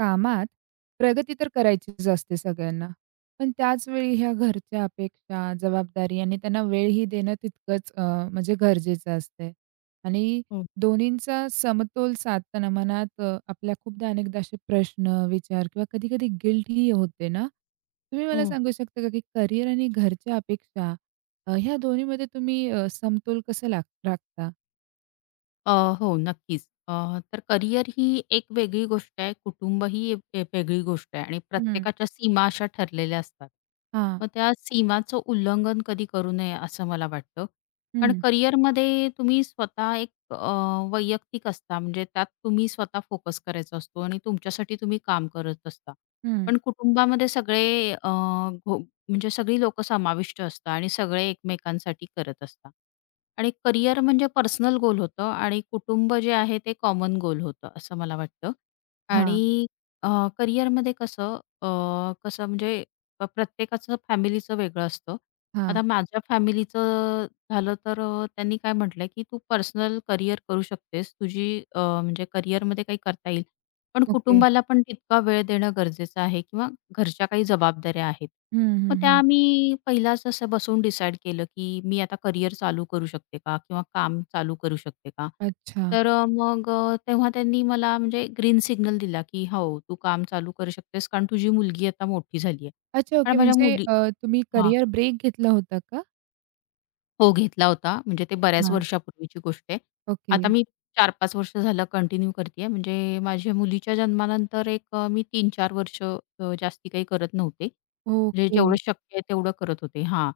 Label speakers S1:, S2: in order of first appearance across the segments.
S1: कामात प्रगती तर करायचीच असते सगळ्यांना. पण त्याचवेळी ह्या घरच्या अपेक्षा, जबाबदारी आणि त्यांना वेळही देणं तितकंच म्हणजे गरजेचं असतंय. आणि
S2: हो,
S1: दोन्हींचा समतोल साधताना मनात आपल्या खूपदा अनेकदा असे प्रश्न, विचार किंवा कधी-कधी गिल्टही होते ना. तुम्ही मला
S2: हो.
S1: सांगू शकता का, की करिअर आणि घरच्या अपेक्षा ह्या दोन्हीमध्ये तुम्ही समतोल कसं राखता?
S2: अ, हो, नक्कीच. तर करिअर ही एक वेगळी गोष्ट आहे, कुटुंब ही एक एक वेगळी गोष्ट आहे आणि
S1: हं.
S2: प्रत्येकाच्या सीमा अशा ठरलेल्या असतात.
S1: हां.
S2: मग त्या सीमाचं उल्लंघन कधी करू नये, असं मला वाटतं. पण
S1: हं,
S2: करिअरमध्ये तुम्ही स्वतः एक वैयक्तिक असता, म्हणजे त्यात तुम्ही स्वतः फोकस करायचा असतो आणि तुमच्यासाठी तुम्ही काम करत असता.
S1: हं.
S2: पण कुटुंबामध्ये सगळे अ, घो म्हणजे सगळी लोकं समाविष्ट असतात आणि सगळे एकमेकांसाठी करत असतात. आणि करियर म्हणजे पर्सनल गोल होतं आणि कुटुंब जे आहे ते कॉमन गोल होतं असं मला वाटतं.
S1: हां,
S2: आणि अ, करियरमध्ये कसं अ, कसं म्हणजे अ, प्रत्येकाचं फॅमिलीचं वेगळं असतं.
S1: हां.
S2: आता माझ्या फॅमिलीचं झालं तर त्यांनी काय म्हटलं, की "तू पर्सनल करियर करू शकतेस. तुझी म्हणजे करियरमध्ये काही करता येईल, पण
S1: ओके.
S2: कुटुंबाला पण तितका वेळ देणं गरजेचं आहे किंवा घरच्या काही जबाबदाऱ्या आहेत."
S1: हं,
S2: मग
S1: हं,
S2: त्या
S1: हं.
S2: आम्ही पहिलाच असं बसून डिसाईड केलं, की मी आता करियर चालू करू शकते का? किंवा काम चालू करू शकते का?
S1: अच्छा.
S2: तर तेव्हा त्यांनी मला म्हणजे ग्रीन सिग्नल दिला, की "हो, तू काम चालू करू शकतेस कारण तुझी मुलगी आता मोठी झाली आहे."
S1: अच्छा, ओके.
S2: कारण माझ्या
S1: म्हणजे
S2: मुली
S1: तुम्ही करियर ब्रेक घेतला होता का?
S2: हो, घेतला होता. म्हणजे ते बऱ्याच
S1: हां.
S2: वर्षापूर्वीची गोष्ट आहे. आता
S1: ओके.
S2: मी 4-5 वर्ष झालं कंटिन्यू करतीये. म्हणजे माझ्या मुलीच्या जन्मानंतर एक मी 3-4 वर्ष जास्ती काही करत नव्हते. म्हणजे
S1: ओके.
S2: जेवढं शक्य आहे तेवढं करत होते हां.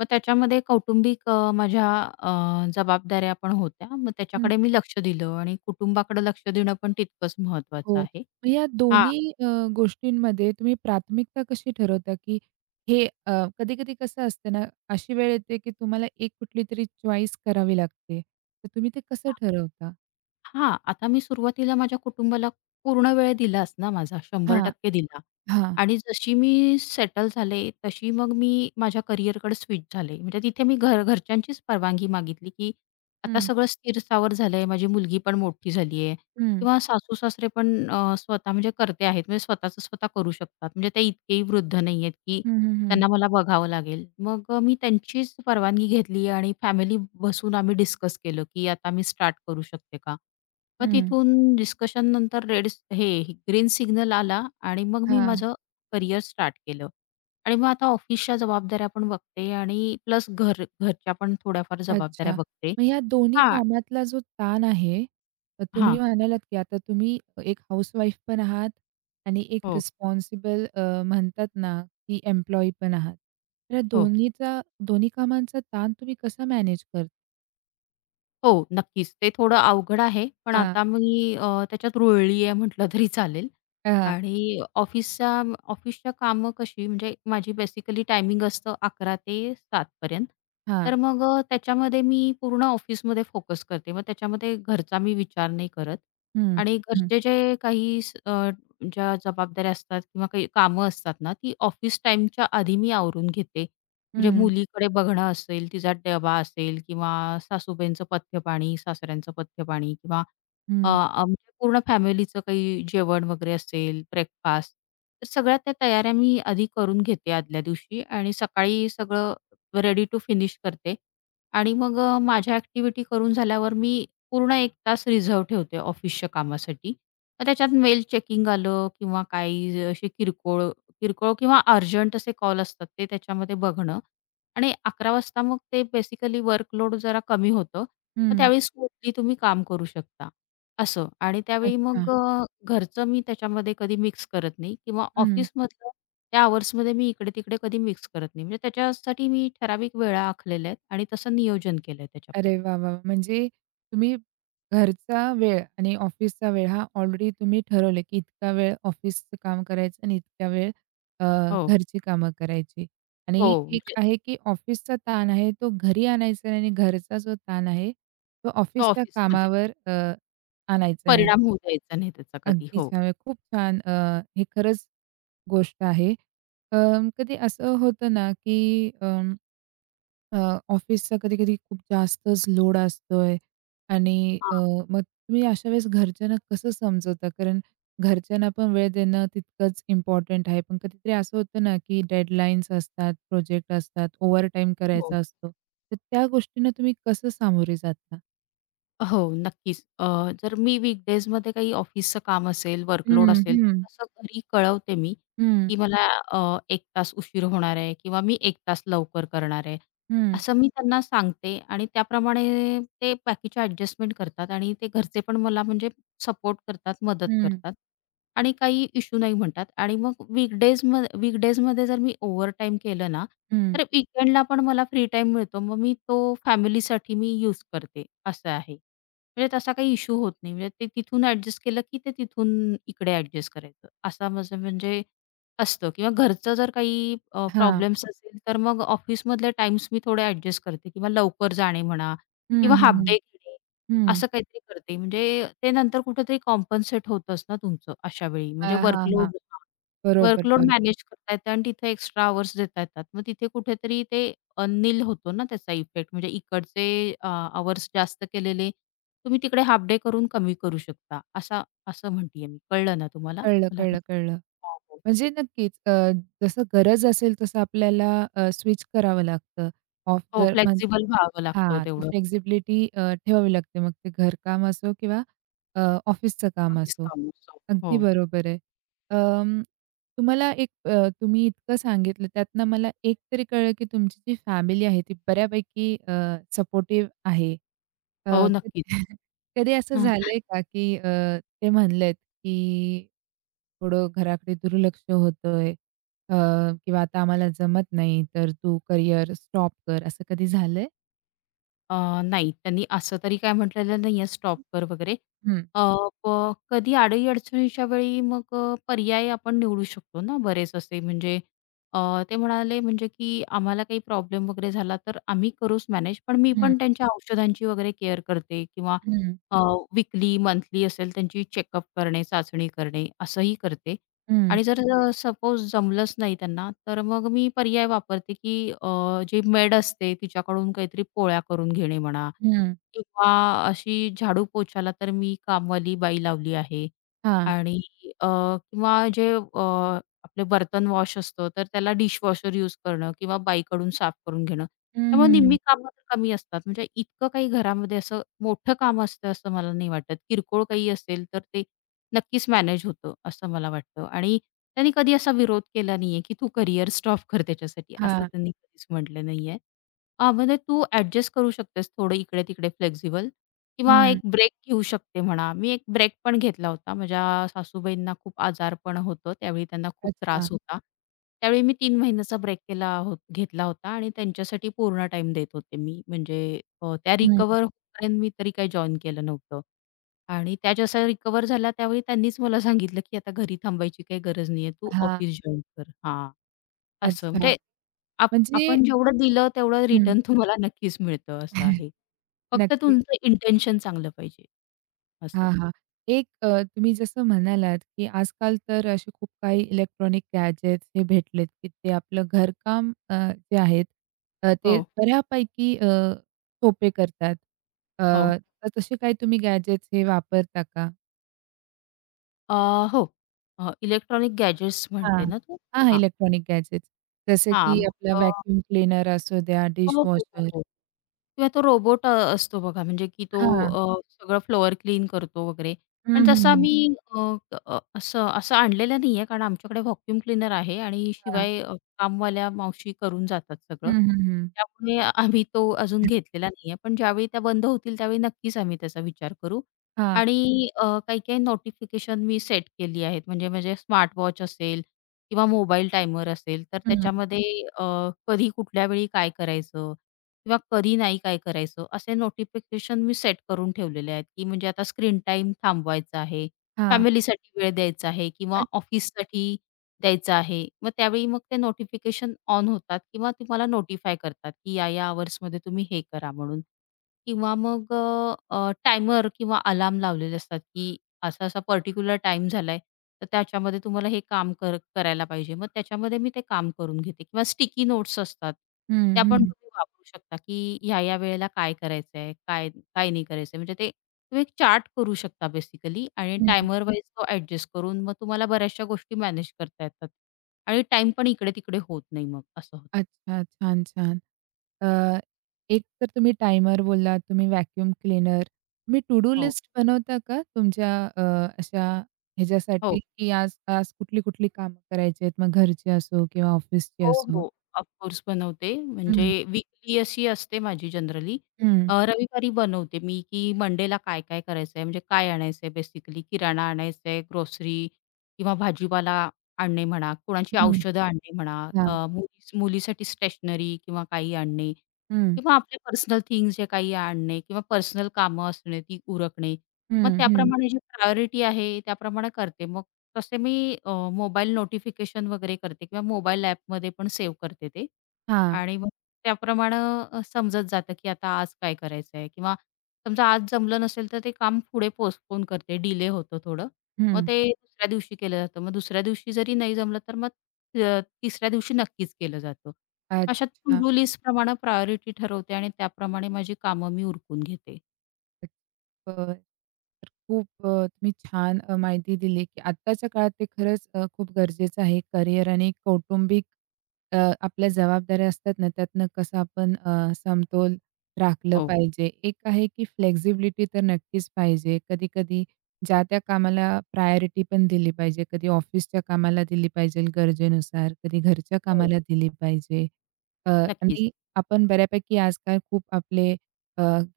S2: मग त्याच्यामध्ये कौटुंबिक माझ्या जबाबदाऱ्या पण होत्या. मग
S1: हं.
S2: त्याच्याकडे मी लक्ष दिलं आणि कुटुंबाकडे लक्ष देणं पण तितकंच महत्वाचं
S1: हो.
S2: आहे.
S1: मग या
S2: हां,
S1: दोन्ही गोष्टींमध्ये तुम्ही प्राथमिकता कशी ठरवता, की हे कधी-कधी कसं असतं ना, अशी वेळ येते, की तुम्हाला एक कुठलीतरी चॉईस करावी लागते. तर तुम्ही ते कसं
S2: हां,
S1: ठरवता?
S2: आता मी सुरुवातीला माझ्या कुटुंबाला पूर्ण वेळ दिलाच ना माझा
S1: हां,
S2: 100% दिला.
S1: हां.
S2: आणि जशी मी सेटल झाले, तशी मग मी माझ्या करिअरकडे स्विच झाले. म्हणजे तिथे मी घरच्यांचीच परवानगी मागितली, की आता
S1: हं,
S2: सगळं स्थिर-स्थावर झालंय, माझी मुलगी पण मोठी झाली आहे
S1: हं.
S2: किंवा सासू-सासरे पण स्वतः म्हणजे कर्ते आहेत. म्हणजे स्वतःचं स्वतः करू शकतात. म्हणजे ते इतकेही वृद्ध नाहीयेत, की
S1: हं, हं, हं.
S2: त्यांना मला बघावं लागेल. मग मी त्यांचीच परवानगी घेतली आणि फॅमिली बसून आम्ही डिस्कस केलं, की आता मी स्टार्ट करू शकते का? मग
S1: हं.
S2: तिथून डिस्कशननंतर रेड हे ग्रीन सिग्नल आला आणि मग मी
S1: हां.
S2: माझं करिअर स्टार्ट केलं. आणि मग आता ऑफिसच्या जबाबदाऱ्या पण बघते आणि प्लस घरच्या पण थोड्याफार जबाबदाऱ्या
S1: अच्छा.
S2: बघते.
S1: मग ह्या दोन्ही
S2: हां,
S1: कामातला जो ताण आहे, तर तुम्ही
S2: हां.
S1: म्हणालात की आता तुम्ही एक हाउसवाईफ पण आहात आणि एक
S2: हो,
S1: रिस्पॉन्सिबल म्हणतात ना, की एम्प्लॉयी पण आहात. तर या
S2: हो,
S1: दोन्हीचा कामांचा ताण तुम्ही कसा मॅनेज करता?
S2: हो. नक्कीच. ते थोडं अवघड आहे. पण
S1: हां,
S2: आता मी त्याच्यात रुळली आहे म्हटलं तरी चालेल.
S1: हां.
S2: आणि ऑफिसच्या ऑफिसच्या कामं कशी म्हणजे माझी बेसिकली टायमिंग असतं 11 ते 7 तर
S1: हां.
S2: मग त्याच्यामध्ये मी पूर्ण ऑफिसमध्ये फोकस करते. मग त्याच्यामध्ये घरचा मी विचार नाही करत
S1: हं,
S2: आणि
S1: हं,
S2: घरचे जे काही ज्या जबाबदाऱ्या असतात किंवा काही कामं असतात ना, ती ऑफिस टाईमच्या आधी मी आवरून घेते. म्हणजे
S1: हं,
S2: मुलीकडे बघणं असेल, तिचा डबा असेल किंवा सासूबाईंचं पथ्यपाणी, सासऱ्यांचं पथ्यपाणी किंवा
S1: हं,
S2: आमच्या पूर्ण फॅमिलीचं काही जेवण वगैरे असेल, ब्रेकफास्ट, तर सगळ्या त्या तयाऱ्या मी आधी करून घेते आदल्या दिवशी आणि सकाळी सगळं रेडी टू फिनिश करते आणि मग माझ्या ॲक्टिव्हिटी करून झाल्यावर मी पूर्ण 1 तास रिझर्व्ह ठेवते ऑफिसच्या कामासाठी. मग त्याच्यात मेल चेकिंग आलं किंवा काही असे किरकोळ किरकोळ किंवा अर्जंट असे कॉल असतात ते त्याच्यामध्ये बघणं आणि 11 वाजता मग ते बेसिकली वर्कलोड जरा कमी होतं. मग
S1: हं.
S2: त्यावेळी स्मूथली तुम्ही काम करू शकता. असं आणि त्यावेळी
S1: अच्छा.
S2: मग घरचं मी त्याच्यामध्ये कधी मिक्स करत नाही किंवा
S1: हं.
S2: ऑफिसमधलं त्या अवर्समध्ये मी इकडे-तिकडे कधी मिक्स करत नाही. म्हणजे त्याच्यासाठी मी ठराविक वेळा आखलेल्या आहेत आणि तसं नियोजन केलंय त्याच्याप्रमाणे.
S1: अरे वाह, वाह! म्हणजे तुम्ही घरचा वेळ आणि ऑफिसचा वेळ हा ऑलरेडी तुम्ही ठरवले, की इतका वेळ ऑफिसचं काम करायचं आणि इतका वेळ अ,
S2: हो.
S1: घरची कामं करायची. आणि
S2: हो,
S1: एक
S2: म्हणजे
S1: आहे, की ऑफिसचा ताण आहे तो घरी आणायचा नाही आणि घरचा जो ताण आहे तो
S2: तो
S1: ऑफिसच्या
S2: ऑफिसमध्ये
S1: कामावर आणायचा नाही.
S2: परिणाम होऊ द्यायचा नाही त्याचा कधी.
S1: अगदी
S2: हो.
S1: छान. खूप छान हे खरंच गोष्ट आहे. अ, कधी असं होतं ना, की अ अ, ऑफिसचा कधी-कधी खूप जास्तच लोड असतोय आणि
S2: हां.
S1: मग तुम्ही अशा वेळेस घरच्यांना कसं समजवता? कारण घरच्यांना पण वेळ देणं तितकंच इम्पॉर्टंट आहे. पण कधीतरी असं होतं ना, की डेडलाईन्स असतात, प्रोजेक्ट असतात, ओव्हरटाईम
S2: हो.
S1: करायचा असतो. तर त्या गोष्टींना तुम्ही कसं सामोरे जाता?
S2: हो, नक्कीच. जर मी वीकडीजमध्ये काही ऑफिसचं काम असेल, वर्कलोड
S1: हं,
S2: असेल, तर
S1: हं,
S2: तसं घरी कळवते मी,
S1: हं,
S2: की मला अ, 1 तास उशीर होणार आहे किंवा मी 1 तास लवकर करणार आहे.
S1: हं,
S2: असं मी त्यांना सांगते आणि त्याप्रमाणे ते बाकीचे ॲडजस्टमेंट करतात आणि ते घरचे पण मला म्हणजे सपोर्ट करतात, मदत
S1: हं,
S2: करतात आणि काही इश्यू नाही म्हणतात आणि मग वीकडीजमध्ये वीकडीजमध्ये जर मी ओव्हरटाईम केलं ना,
S1: हं.
S2: तर वीकेंडला पण मला फ्री टाईम मिळतो. मग मी तो फॅमिलीसाठी मी यूज करते, असं आहे. म्हणजे तसा काही इश्यू होत नाही. म्हणजे ते तिथून ॲडजस्ट केलं, की ते तिथून इकडे ॲडजस्ट करायचं. असा माझं म्हणजे असतं किंवा घरचं जर काही
S1: हां.
S2: प्रॉब्लेम्स असेल, तर मग ऑफिसमधले टाईम्स मी थोडे ॲडजस्ट करते किंवा लवकर जाणे म्हणा
S1: हं,
S2: किंवा
S1: हं,
S2: हाल्फ
S1: हं,
S2: डे घेणे,
S1: हं.
S2: असं काहीतरी करते. म्हणजे ते नंतर कुठेतरी कॉम्पन्सेट होतंच ना तुमचं अशा वेळी म्हणजे
S1: हां, हां, हां.
S2: वर्कलोड
S1: बरोबर,
S2: वर्कलोड
S1: बरोबर.
S2: मॅनेज करता येतं आणि तिथे एक्स्ट्रा आवर्स देता येतात. मग तिथे कुठेतरी ते अनिल होतो ना त्याचा इफेक्ट. म्हणजे इकडचे आवर्स जास्त केलेले तुम्ही तिकडे हाल्फ डे करून कमी करू शकता. असं म्हणतीये मी. कळलं ना तुम्हाला?
S1: कळलं,
S2: मला
S1: कळलं,
S2: काही
S1: कळलं.
S2: हो, हो.
S1: म्हणजे नक्कीच जसं गरज असेल तसं आपल्याला स्विच करावं लागतं. ऑफ
S2: हो,
S1: जर म्हण
S2: व्हावं लागतं
S1: हां, ती
S2: तेवढं.
S1: फ्लेक्सिबिलिटी ठेवावी लागते. मग ते घरकाम असो किंवा अ, ऑफिसचं काम
S2: नोटीस
S1: असो.
S2: हो,
S1: अगदी बरोबर आहे. अं, तुम्हाला एक तुम्ही इतकं सांगितलं त्यातनं मला एक तरी कळलं, की तुमची जी फॅमिली आहे ती बऱ्यापैकी सपोर्टिव्ह आहे. अ,
S2: हो, नक्कीच.
S1: कधी असं झालंय का, की ते म्हणलेत, की थोडं घराकडे दुर्लक्ष होतंय अ, किंवा आता आम्हाला जमत नाही, तर तू करियर स्टॉप कर, असं कधी झालंय?
S2: अ, नाही, त्यांनी असं तरी काय म्हटलेलं नाहीये स्टॉप कर वगैरे.
S1: हं,
S2: अ, प कधी अडी-अडचणीच्या वेळी मग पर्याय आपण निवडू शकतो ना बरेच असे म्हणजे ते म्हणाले म्हणजे की आम्हाला काही प्रॉब्लेम वगैरे झाला तर आम्ही करूच मॅनेज. पण मी
S1: हं,
S2: पण त्यांच्या औषधांची वगैरे केअर करते किंवा
S1: हं,
S2: अ, मंथली असेल त्यांची चेकअप करणे, चाचणी करणे असंही करते.
S1: हं,
S2: आणि जर सपोज जमलंच नाही त्यांना, तर मग मी पर्याय वापरते, की जी मेड असते तिच्याकडून काहीतरी पोळ्या करून घेणे म्हणा
S1: हं.
S2: किंवा अशी झाडू पोछाला तर मी कामवाली बाई लावली आहे
S1: हां.
S2: आणि किंवा जे आपले बर्तन वॉश असतं, तर त्याला डिशवॉशर यूज करणं किंवा बाईकडून साफ करून घेणं.
S1: हं,
S2: त्यामुळे
S1: हं, हं.
S2: निम्मी कामं तर कमी असतात. म्हणजे इतकं काही घरामध्ये असं मोठं काम असतं असं मला नाही वाटत. किरकोळ काही असेल तर ते नक्कीच मॅनेज होतं, असं मला वाटतं आणि त्यांनी कधी असा विरोध केला नाहीये, की "तू करियर स्टॉप कर त्याच्यासाठी." असं
S1: हां.
S2: त्यांनी कधीच म्हटलं नाहीये. हां, म्हणजे तू ॲडजस्ट करू शकतेस थोडं इकडे-तिकडे फ्लेक्सिबल किंवा
S1: हं.
S2: एक ब्रेक घेऊ शकते म्हणा. मी एक ब्रेक पण घेतला होता. माझ्या सासूबाईंना खूप आजारपण होतं. त्यावेळी त्यांना खूप
S1: अच्छा.
S2: त्रास होता. त्यावेळी मी 3 महिन्याचा ब्रेक केला हो घेतला होता आणि त्यांच्यासाठी पूर्ण टाईम देत होते मी. म्हणजे त्या
S1: हं.
S2: रिकव्हर पर्यंत मी तरी काही जॉइन केलं नव्हतं. आणि त्या जसा रिकव्हर झाला त्यावेळी त्यांनीच मला सांगितलं, की "आता घरी थांबायची काही गरज नाहीये. तू
S1: हां.
S2: ऑफिस जॉइन कर." हां, असं
S1: अच्छा.
S2: म्हणजे आप
S1: म्हणजे
S2: आपण जेवढं दिलं तेवढं
S1: हं.
S2: रिटर्न तुम्हाला नक्कीच मिळतं असं आहे. फक्त
S1: नक्की.
S2: तुमचं इंटेन्शन चांगलं पाहिजे. असं.
S1: हां, हां. एक तुम्ही जसं म्हणालात, की आजकाल तर असे खूप काही इलेक्ट्रॉनिक गॅजेट्स हे भेटलेत, की ते आपलं घरकाम जे आहेत ते
S2: हो,
S1: बऱ्यापैकी सोपे करतात. अ,
S2: हो.
S1: तर तसे काही तुम्ही गॅजेट्स हे वापरता का?
S2: अ, हो. इलेक्ट्रॉनिक गॅजेट्स
S1: हां.
S2: म्हणते ना तू?
S1: हां, हां.
S2: हां,
S1: इलेक्ट्रॉनिक गॅजेट्स. जसे
S2: हां.
S1: की
S2: मग
S1: आपला
S2: अ,
S1: व्हॅक्यूम क्लीनर असू द्या,
S2: हो, हो, हो,
S1: डिशवॉशर.
S2: हो. किंवा तो रोबोट असतो बघा, म्हणजे की तो
S1: हां.
S2: सगळं फ्लोअर क्लीन करतो वगैरे.
S1: हं,
S2: पण
S1: हं,
S2: तसं
S1: हं.
S2: आम्ही अ, असं असं आणलेलं नाहीये, कारण आमच्याकडे व्हॅक्यूम क्लीनर आहे आणि
S1: हां.
S2: शिवाय कामवाल्या मावशी करून जातात
S1: हं,
S2: सगळं.
S1: हं, हं.
S2: त्यामुळे आम्ही तो अजून घेतलेला नाहीये. पण ज्यावेळी त्या बंद होतील, त्यावेळी नक्कीच आम्ही त्याचा विचार करू.
S1: हां.
S2: आणि काही-काही नोटिफिकेशन मी सेट केली आहेत. म्हणजे म्हणजे स्मार्ट वॉच असेल किंवा मोबाईल टायमर असेल, तर
S1: हं.
S2: त्याच्यामध्ये अ, कधी कुठल्या वेळी काय करायचं किंवा कधी नाही काय करायचं असे नोटिफिकेशन मी सेट करून ठेवलेले आहेत, की म्हणजे आता स्क्रीन टाईम थांबवायचा आहे,
S1: हां.
S2: फॅमिलीसाठी वेळ द्यायचा आहे
S1: अ
S2: किंवा ऑफिससाठी द्यायचा आहे. मग त्यावेळी मग ते नोटिफिकेशन ऑन होतात किंवा तुम्हाला नोटिफाय करतात, की या-या अवर्समध्ये तुम्ही हे करा म्हणून. किंवा मग टायमर किंवा अलार्म लावलेले असतात, की असा-असा पर्टिक्युलर टाईम झालाय, तर त्याच्यामध्ये तुम्हाला हे काम करायला पाहिजे. मग त्याच्यामध्ये मी ते काम करून घेते किंवा स्टिकी नोट्स असतात,
S1: हं,
S2: त्या पण
S1: हं.
S2: तुम्ही वापरू शकता, की ह्या-ह्या वेळेला काय करायचंय, काय काय नाही करायचंय. म्हणजे ते तुम्ही एक चार्ट करू शकता बेसिकली आणि
S1: हं.
S2: टायमर वाईज तो ॲडजस्ट करून मग तुम्हाला बऱ्याचशा गोष्टी मॅनेज करता येतात आणि टाईम पण इकडे-तिकडे होत नाही मग असं होतं.
S1: अच्छा. छान, छान. अ, एक तर तुम्ही टायमर बोललात, तुम्ही व्हॅक्यूम क्लीनर. तुम्ही टू डू
S2: हो.
S1: लिस्ट बनवता का तुमच्या अ, अशा
S2: हो.
S1: ह्याच्यासाठी, की आज आज कुठली-कुठली कामं करायची आहेत? मग घरची असो किंवा ऑफिसची
S2: हो,
S1: असो?
S2: हो. ऑफ कोर्स बनवते. म्हणजे
S1: हं,
S2: वीकली अशी असते माझी जनरली.
S1: हं,
S2: रविवारी बनवते मी, की मंडेला काय-काय करायचंय, म्हणजे काय आणायचंय बेसिकली. किराणा आणायचंय, ग्रोसरी किंवा भाजीपाला आणणे म्हणा, कोणाची
S1: हं.
S2: औषधं आणणे म्हणा,
S1: हां.
S2: अ, मुली मुलीसाठी स्टेशनरी किंवा काही आणणे
S1: हं,
S2: किंवा आपले पर्सनल थिंग्स जे काही आणणे किंवा पर्सनल कामं असणे, ती उरकणे. मग
S1: हं, हं.
S2: त्याप्रमाणे जी प्रायोरिटी आहे त्याप्रमाणे करते. मग तसे मी अ, मोबाईल नोटिफिकेशन वगैरे करते किंवा मोबाईल ॲपमध्ये पण सेव्ह करते ते
S1: हां.
S2: आणि मग त्याप्रमाणे समजत जातं, की आता आज काय करायचं आहे किंवा समजा आज जमलं नसेल, तर ते काम पुढे पोस्टपोन करते, डिले होतं थोडं. मग
S1: हं.
S2: ते दुसऱ्या दिवशी केलं जातं. मग दुसऱ्या दिवशी जरी नाही जमलं, तर मग तिसऱ्या दिवशी नक्कीच केलं जातं. अशा टू
S1: अच्छा.
S2: डू लिस्टप्रमाणे प्रायोरिटी ठरवते आणि त्याप्रमाणे माझी कामं मी उरकून घेते.
S1: बरं. खूप तुम्ही छान माहिती दिली, की आत्ताच्या काळात ते खरंच खूप गरजेचं आहे. करिअर आणि कौटुंबिक आपल्या जबाबदाऱ्या असतात ना, त्यातनं कसं आपण समतोल राखलं हो.
S2: हो,
S1: पाहिजे. एक आहे, की फ्लेक्सिबिलिटी तर नक्कीच पाहिजे. कधी-कधी ज्या त्या कामाला प्रायोरिटी पण दिली पाहिजे. कधी ऑफिसच्या कामाला दिली पाहिजे गरजेनुसार, कधी घरच्या
S2: हो.
S1: कामाला दिली पाहिजे.
S2: नक्कीच.
S1: आणि आपण बऱ्यापैकी आजकाल खूप आपले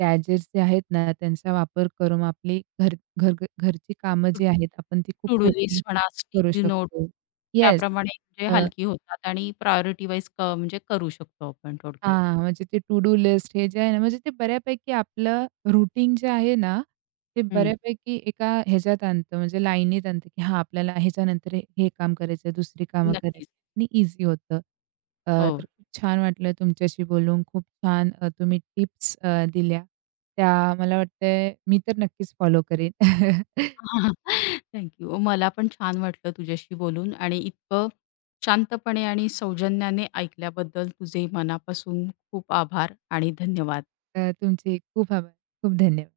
S1: गॅजेट्स जे आहेत ना, त्यांचा वापर करून आपली घर घर घरची कामं जी
S2: सुट्टी
S1: आहेत आपण ती खूप
S2: टू डू
S1: सोपी
S2: लिस्ट म्हणा,
S1: करू
S2: स्टिकी नोट
S1: शकतो. येस.
S2: त्याप्रमाणे म्हणजे
S1: अ,
S2: हलकी होतात आणि प्रायोरिटी वाईज म्हणजे करू शकतो आपण थोडक्यात.
S1: हां, म्हणजे ते टू डू लिस्ट हे जे आहे ना, म्हणजे ते बऱ्यापैकी आपलं रूटीन जे आहे ना, ते
S2: हं.
S1: बऱ्यापैकी एका ह्याच्यात आणतं म्हणजे लाईनीत आणतं, की हां, आपल्याला ह्याच्यानंतर हे काम करायचं दुसरी कामं करायची
S2: नक्कीच.
S1: आणि ईझी होतं. अ, तर
S2: हो.
S1: खूप छान वाटलं तुमच्याशी बोलून. खूप छान तुम्ही टिप्स दिल्या. त्या मला वाटतंय मी तर नक्कीच फॉलो करेन.
S2: Thank you. मला पण छान वाटलं तुझ्याशी बोलून आणि इतकं शांतपणे आणि सौजन्याने ऐकल्याबद्दल तुझे मनापासून खूप आभार आणि धन्यवाद.
S1: तुमचे खूप आभार. खूप धन्यवाद.